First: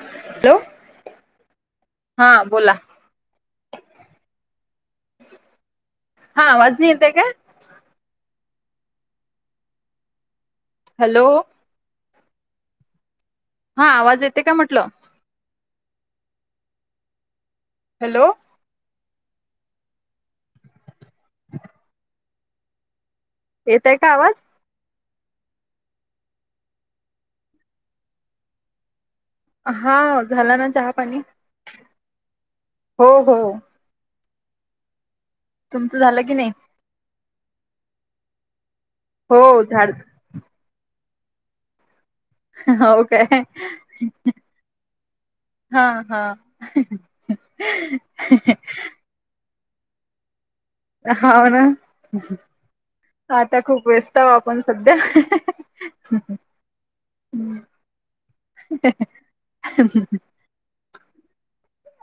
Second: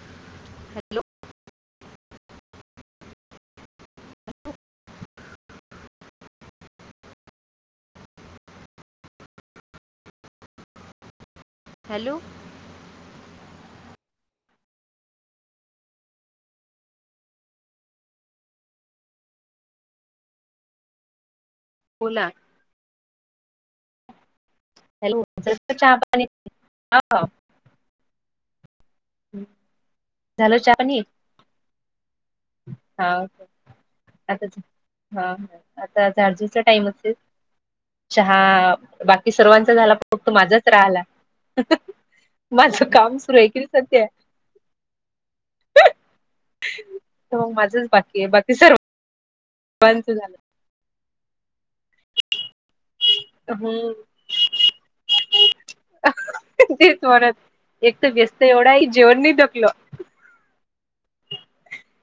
Hello? Hello? हा, बोला. हा आवाज नाही येत आहे काय? हॅलो! हॅलो! हा आवाज येते का म्हटलं. हॅलो! [inaudible] बोला. येतय का आवाज? हॅलो! झाल का चहा पाणी? हा हा झाला ना चहा पाणी? हा हो हो आता. आता छा - हा तुमचं आता झालं की नाही झाडजूचा टाइम असेल. चहा बाकी हो सर्वांचा झाड झाला फ तो माझाच राहिलाय. माझं हो काम सुरू काय आहे की नाही सध्या हा हा तर मग माझंच [unintelligible] बंच झालाय. हाव ना? आता खूप हम्म वेस् त आपण सध्या ते च परत एक तर व्यस्त एवढाय जीवन नाही थकलं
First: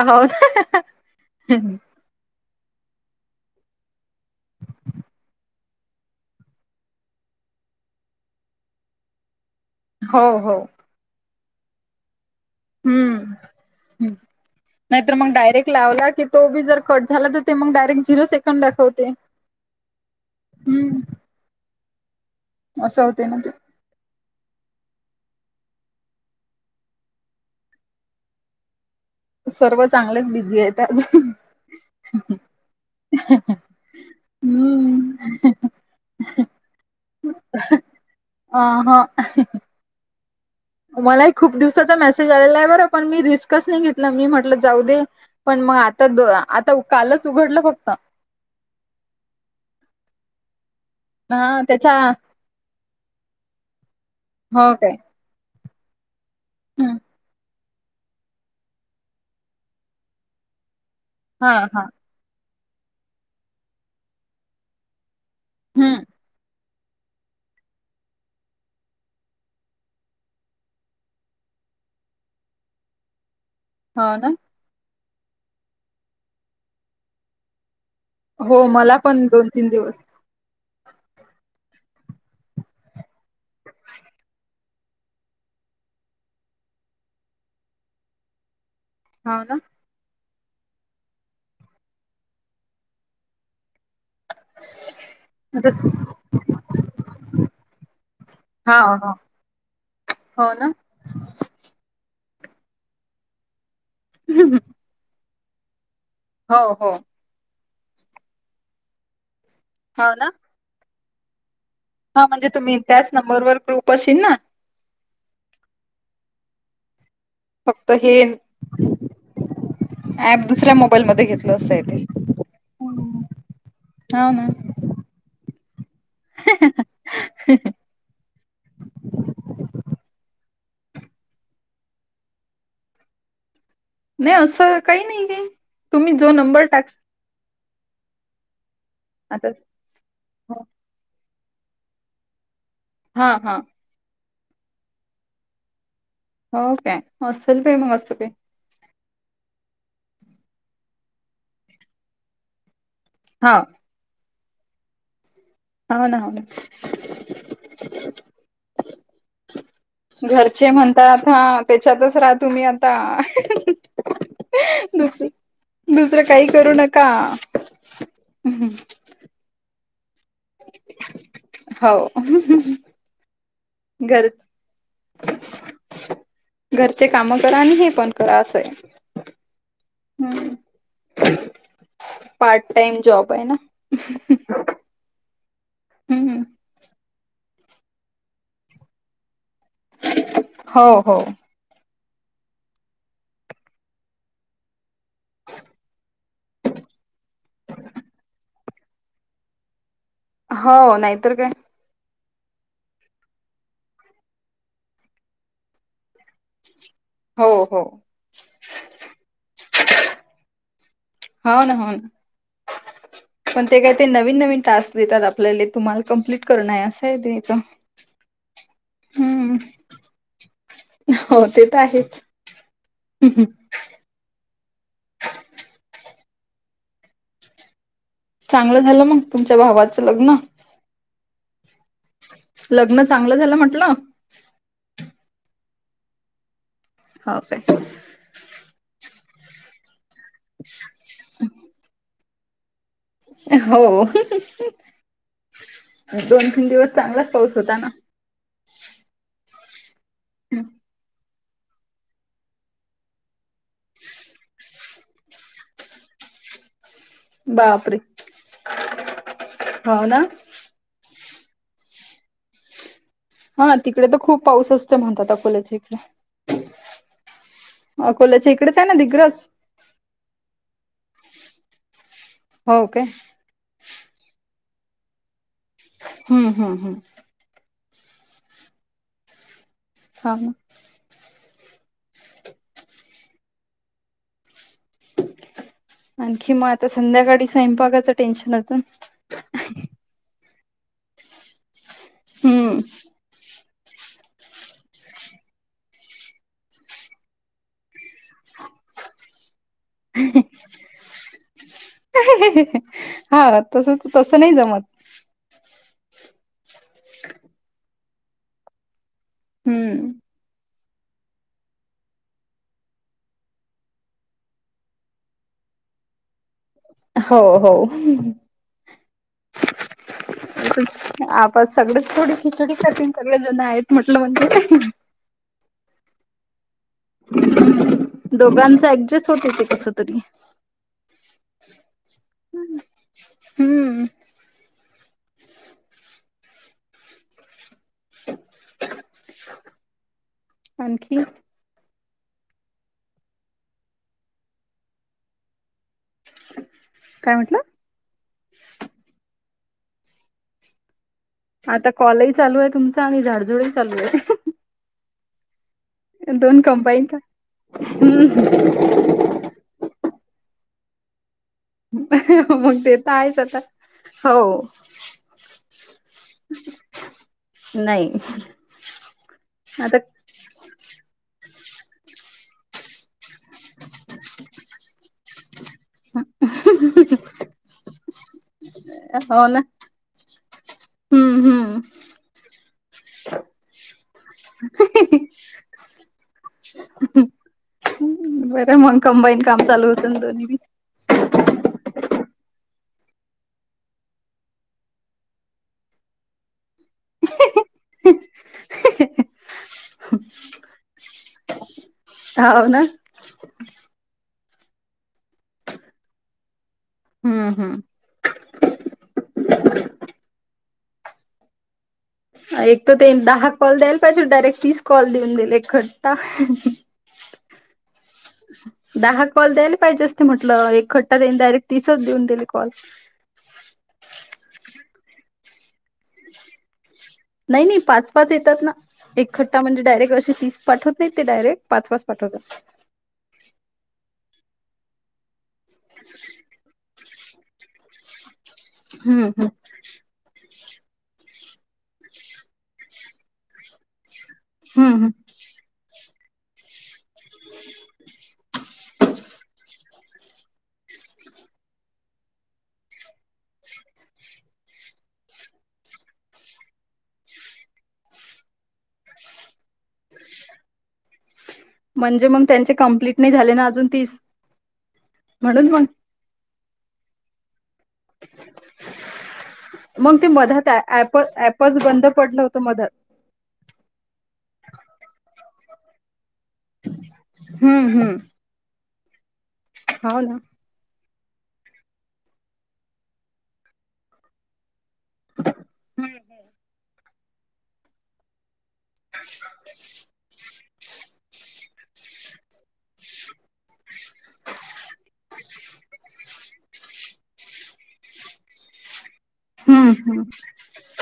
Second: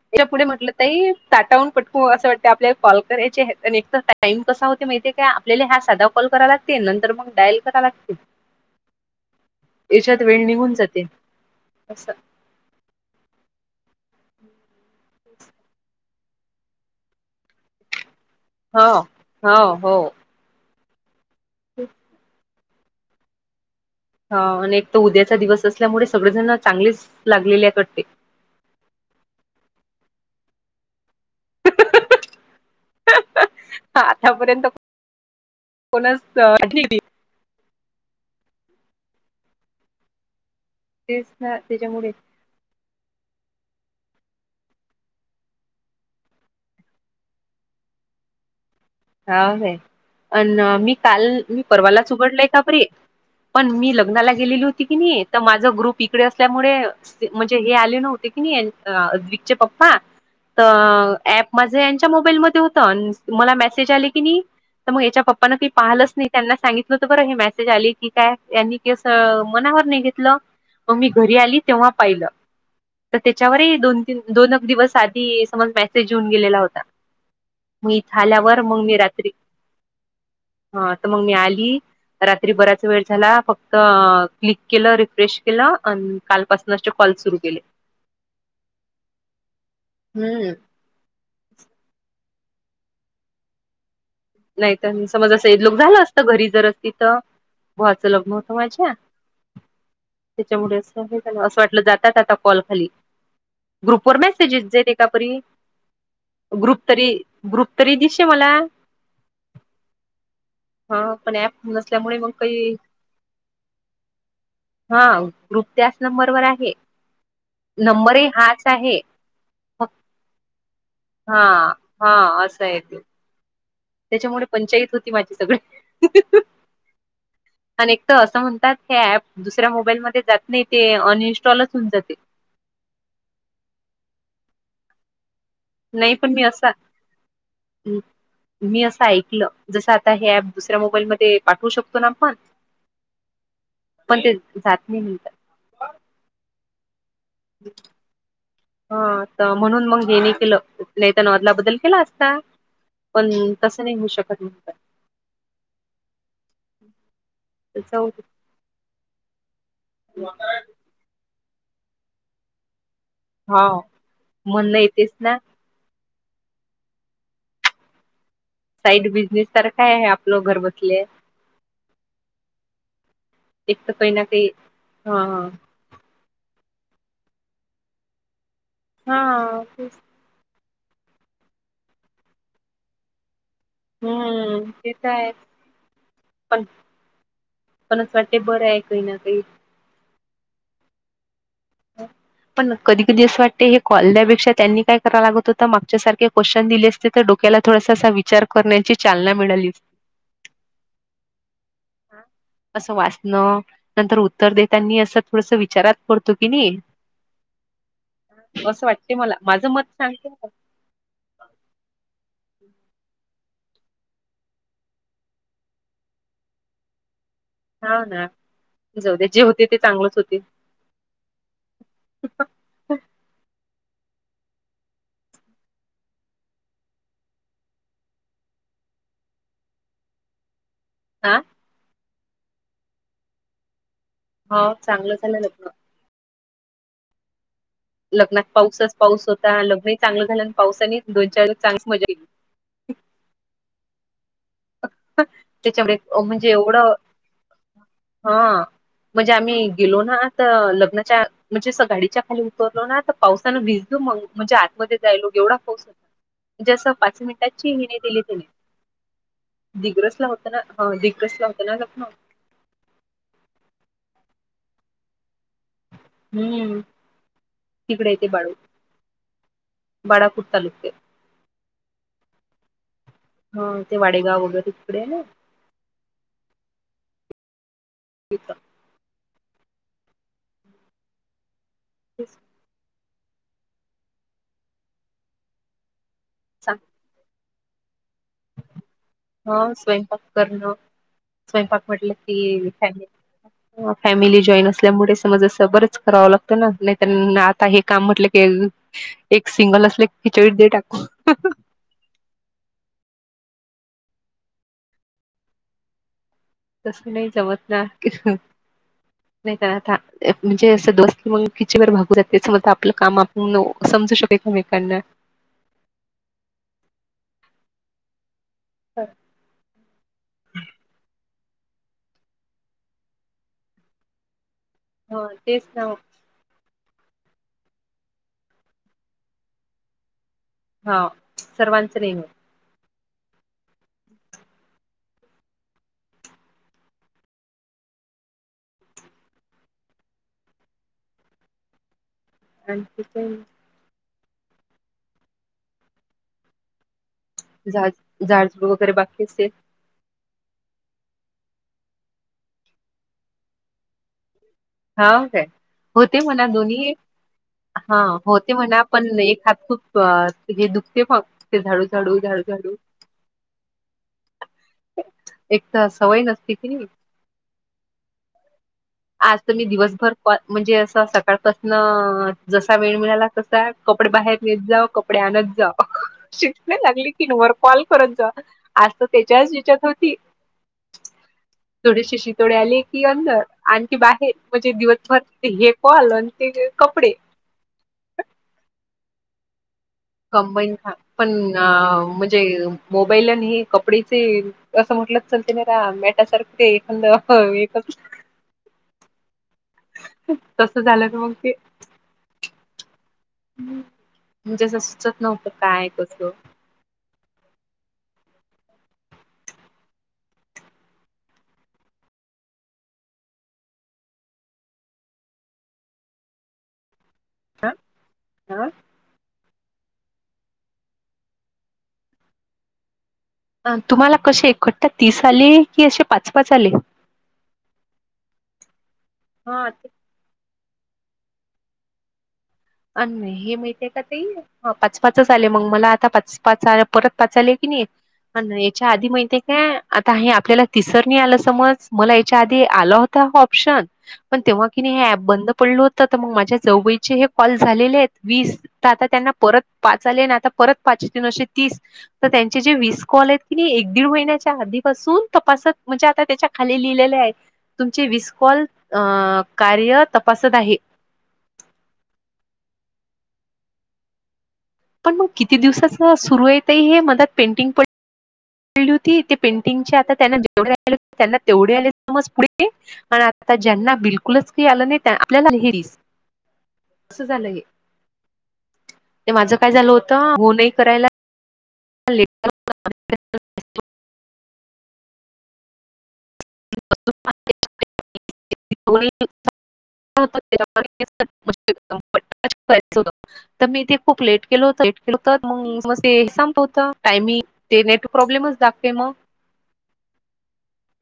हो त्याच्या पुढे म्हटलं ताई ताटावरुन पटक हो असं वाटत आपल्याला कॉल करायचे. एकतर टाइम कसा होते माहितीय काय? आपल्याला हा साधा कॉल करायला - ते नंतर मग डायल करा लागते. हो येच्यात वेळ हो निघून जाते अस. नाही तर मग डायरेक्ट लावला की तो बी जर कट झाला तर ते मग डायरेक्ट झिरो सेक् कंद हो दाखवते हो हो हम्म. [inaudible] अस होते ना ते ह आणि एक तर उद्याचा दिवस असल्यामुळे सगळेजण चांगलेच लागलेले आहेत वाटते. सर्व चांगलेच बिझी आहेत आज. [unintelligible] आतापर्यंत हम्म. [inaudible] कोणाच - ठिकय अ ह तेच मलाही खूप ना दिवसाचा त्याच्यामुळे मेसेज आलेला आहे बरं. पण मी रिस्कच नाही घेतलं. मी म्हटलं जाऊ दे, पण मग आता द आता कालच उघडलं फक्त. हाव काय? अन मी काल हा मी त्याच्या परवालाच उघडलय कापरे पण मी लग्नाला गेलेली हो होती काय की नाही, तर माझ ग्रुप इकडे असल्यामुळे हम्म. चे हे आले नव्हते की नै, अ आद्विक चे पप्पा तर एप हा माझे हा च्या मोबाईल मधे होत अन् मला मेसेज आल की नाही, तर मग याच्या पप्पा काही हम्म पाहिलंच नाही. त्यांना सांगित तल बर हे मेसेज आली की काय? यांनी ते अस मनावर नाही घेतलं. मग मी घरी आली तेव्हा पाहिलं तर त्याच्यावरही दोन हो तीन ना - दोनच दिवस आधी समज मेसेज येऊन गेलेला होता. मी इथ आल्या आल्यावर हो मग मला पण दोन -तीन दिवस. हा तर मग मी आली. रात्री बराच वेळ झाला. फक्त क्लिक केलं. रिफ्रेश केलं आन् कालपासून कॉल सुरू केले. हाव ना. हम्म. नायत समज असं एद आता लोक स- झालं असतं, घरी जर असती त भावाच लग्न होत हा माझ्या, हो हो ना त्याच्यामुडेच संगीता ला असं वाटलं जातात आता कॉल खाली ग्रुप वर मेसेजेस जे देतां परी, हो ग्रुप हो तरी, ग्रुप तरी दिसे मला हो ना. हा, पण ऍप नसल्याम हा म्हणजे तुम्ही त्याच नंबरवर ग्रुप अशेन ना हा ग्रुप त्याच नंबरवर आहे, फक्त हे नंबर ही हाच आहे. फक् ऍप दुसऱ्या मोबाईलमध्ये हा घेतलं असं आहे ते हा, असं आय ते हाव त्याच्यामुळे ना पंचायत होती माझी सगळी, आणि त असं म्हणतात हे ऍप दुसऱ्या मोबाईलमध्ये जात नाही ते, अनइन्स्टॉलच होऊन जाते. नाय असं काई नाई ये. नाही पण मी असा, मी असं ऐकलं आता जस आ आता हे ऍप दुसऱ्या मोबाईलमध्ये पाठवू शकतो ना आपण हा हा पण ते जात नाही म्हणतात. हो काय, असेल काय मग अस काय हा, त म्हणून मग हेे नाय केलं, नायत ता न आदला बद्दल केला असता. पण, हा तसं नाही होऊ शकत म्हणतात. हाव ना हाव ना. तर जाऊ दे. घरचे म्हणतात हां त्याच्यातच राहा तुम्ही आता हाव, म्हणल येतेस दुस ना दुसरं काही करू नका एक बिझनेस सारखं हाय ये आपलं घर बसल्या हो एक तर काही ना काही हा घरच घरचे कामं करा, आणि हे पण करा, असंय. हा, तेच हम्म, पार्ट टाइम जॉब आय ना. हम्म ते त आहेच हम्म पण पण असं वाटतय बरंय कई ना कई हो हो. पण कधी कधी असं वाटतय हे कोल्ल्यापेक्षा त्यांनी काय करा लागत होत मागच्यासारखे क्वेशन दिले असते त डोक्याला थोडासा असा विचार करण्याची चालना मिळाली अ हो नाहीतर काय हा. असं वासणं नंतर उत्तर देेतानी असं थोडंसं विचारात पडतो की नी हो हो. असं वाटते मला माझं मत सांगते मी हाव न हाव न पण ते काय, ते नवीन नवीन टास्क देतात आपल्याला, तुम्हाला कंप्लीट करणय असंय तेच हाव ना, जाऊदे जे होते ते चांगलच होते. हो ते तर आहेच. [unintelligible] चांगलं झालं मंग तुमच्या भावाचं लग्न? आ लग्न चांगलं झालं म्हंटलं. हो चांगलं झालं लग्न. हो काय. लग्नात पाऊसचं पाऊस होता, लग्नही चांगलं झालं आणि पावसाने दोन चार दिवस चांगलीच मजा केली. हो, त्याच्यामुळे दोन म्हणजे तीन दिवस एवढं चांगलाच पाऊस होता ना. हा म्हणजे आम्ही गेलो ना त लग्नाच्या म्हणजे असं गाडीच्या खाली उतरलो ना त पावसानं भिजलो मंग म्हणजे आतमध्ये जायलो एवढा पाऊस होता. म्हणजे असं पाच मिनिटांची हे बापरे नाय दिली त्यानी [inaudible] दिग्रस ला होतं ना ह दिगंस ला होतं ना लग्न. हा तिकडे त खूप पाऊस असतो म्हणतात अकोल्याच्या इकडे. हम्म अकोल्याच्या इकडेच हाय ना दिग्रस. बाडापूर तालुक्ये हो काय हा ते वाडेगाव वगैरे तिकडे हाय ना हम्म हम्म हम्म. तिथं. हां ना तेचं आणखी म सांग आता संध्याकाडी स्वयंपाकाचं टेन्शन अजून हो स्वयंपाक करणं, स्वयंपाक म्हटलं की हम्म फॅमिली हो फॅमिली जॉईन असल्यामुळे समज असं बरंच करावं लागतं ना नाय त आता हे काम म्हटलं की, एक सिंगल असले खिचडी दे टाकून. हा तसंचं तसं नाही जमत. तसं नाही जमत ना, [unintelligible] नाय त हम्म. म्हणजे दोस् की मंग खिची वर भागू जातय, समज ज आपलं काम आपण समजू शक एकमेकांना हो हो. [unintelligible] मी तुमच संग आप आता सगळेच थोडी खिचडी करतीन सगळे जण आहेत म्हटलं म्हणजे हो तेच ना ओ दोघांच ऍडजस्ट होते ते कसतरी सर्वांच नाही होतं. हुंहू हम्म आणखी आणखी काय नई काय म्हटला? झाड झाडझुड वगैरे बाकी असेल? चं आता कॉलही चालूय तुमचा आणि झाडझुडही चालूय हाव काय होते म्हणा दोन दोन्ही कंबाईन का हा हम्म होते म्हणा पण एक हात खूप हा ते हे दुखते बघ ते झाडू झाडू झाडू झाडू मग ते तर आहेच आता हो एक त सवय नसती कीनी नाई आज त मी दिवसभर म्हणजे असं सकाळ पासनं जसा वेळ मिळाला तसा कपडे बाहेर नेत जाव कपडे आणत जा शिकणे लागली की न वर कॉल करत जा. आज तर हो त्याच्याच ना हीच्यात होती, हम्म हम्म थोडीशी शितोडे आली कि अंदर. आणखी बाहेर म्हणजे दिवसभर ते हे पॉल आणि ते कपडे. बरं मग कंबाईन काम चालूय. कंबाईन ह पण म्हणजे मोबाईल आणि हे कपडेचे. असं म्हटलं तर ते जरा मॅटासारखे. [unintelligible] हो एक, तस झालं तर मग ते. हाव ना. म्हणजे असं सुचत नव्हतं काय, कसं? हम्म हम्. एक तर ते दहा कॉल द्यायल पाहिजे डायरेक्ट तीस कॉल देईल एकखट्टा. हां, हां. दहा काॅ कॉल द्यायला पाहिजे असते म्हटलं एकखट्टा त्यांनी डायरेक्ट तीसच देऊन दिले कॉल. तुम्हाला कसे एकखट्टा तीस आले की अशे नाही नाही पाच पाच येतात ना एक खट्टा हां. म्हणजे डायरेक्ट असे तीस पाठवत नाही ते डायरेक्ट पाच-पाच पाठवतात. आणि हे माहितय का ते हा पाच-पाच आले मग मला आता पाच-पाच परत पाच आले की नाही? पण याच्या आधी हम्म माहितीय हम्म काय? आता हे आपल्याला तिसरणी आलं समज मला याच्या आधी आला होता ऑप्शन. पण तेव्हा की हम्म नाही हम्म हे ऍप बंद पडलं होतं तर मग माझ्या जावूबाईचे हे कॉल झालेलेयत वीस. तर आता त्यांना परत पाच आले ना आणि आता परत पाच येतीन अशे तीस तर त्यांचे जे वीस कॉल आहेत की नी एक दीड महिन्याच्या आधीपासून तपासत म्हणजे आता त्याच्या खाली लिहिलेले आहे तुमचे वीस कॉल अ कार्य तपासत आहे. म्हणजे मग त्यांचे कंमप्लीट नाही झाले ना अजून तीस पण मग किती म्हणून मग दिवसा सुरू य ते हे म पेंडिग पड [unintelligible] ती पेंडिगचे आता मग ते त्यांना मधात जेवढे आलेत ऍप त्यांना तेवढे ऍपच बंद आलेत आता पडलं होतं पुढे मधात आता ज्यांना बिलकुलच काही आलं नाही आले आपल्याला हेरीस. असं झालं हे, हम्म हम्म ते माझ काय झालं होत हाव ना हो नाही करायला ले [unintelligible] [inaudible] हम्म. [unintelligible] [inaudible] [unintelligible] तर मी ते खूप लेट केलं होत लेट केलं होत मग मी, मग ते संपत होतं टायमिंग. ते नेट प्रॉब्लेमच दाखते मग, हम्म हम्म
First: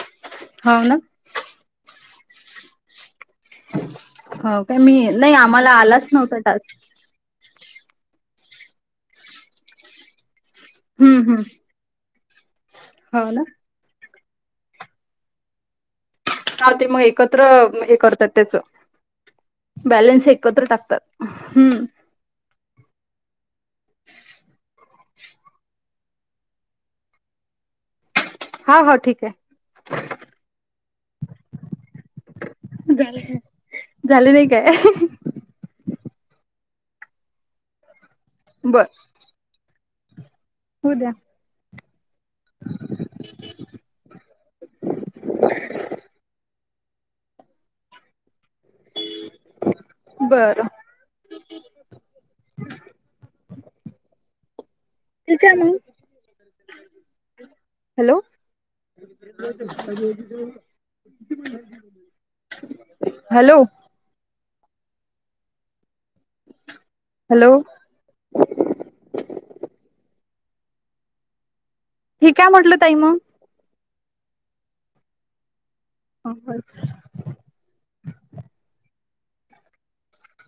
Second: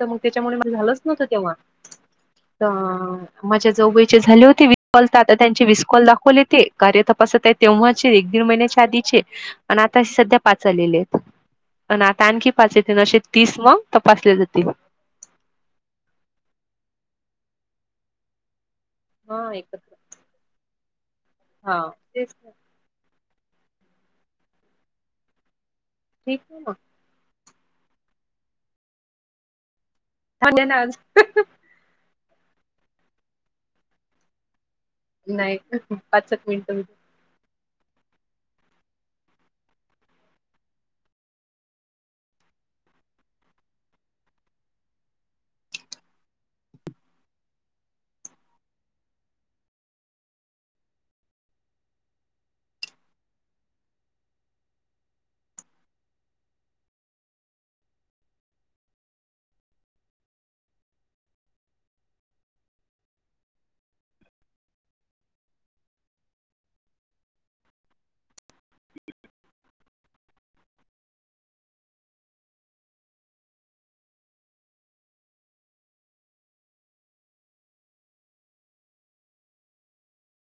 तर मग त्याच्यामुळे माझ हाव ना झालंच नव्हतं ते. तेव्हा दहा माझ्या जाऊबाईचे झाले हो होते वीस काय मी कॉल तर आता नाही त्यांचे आम्हाला वीस कॉल आलाच नव्हता दाखवले तेे टास्क कार्य तपासत आहे. तेव्हाचे एक दीड महिन्याच्या आधीचे आणि आता सध्या पाच आलेले आहेत हम्म हम्म आणि आता आणखी पाचचे असे हो ना तीस मग तपासले जातील. हा ते मग एकत्र हे करतात त्याचं. हा एकत्र बॅलेन्स एकत्र टाकतात‌. हा हम्म, तेच. ठीक आ हा हा ठीक आहे. [unintelligible] झालं, झाले नाही काय? नाही पाच-सात मिनिटं. बरं होऊद्या. [inaudible] [unintelligible] बरं. कीती आणि. हॅलो! [unintelligible] हॅलो! हॅलो! मी का म्हटलं ताई मग? हो बस.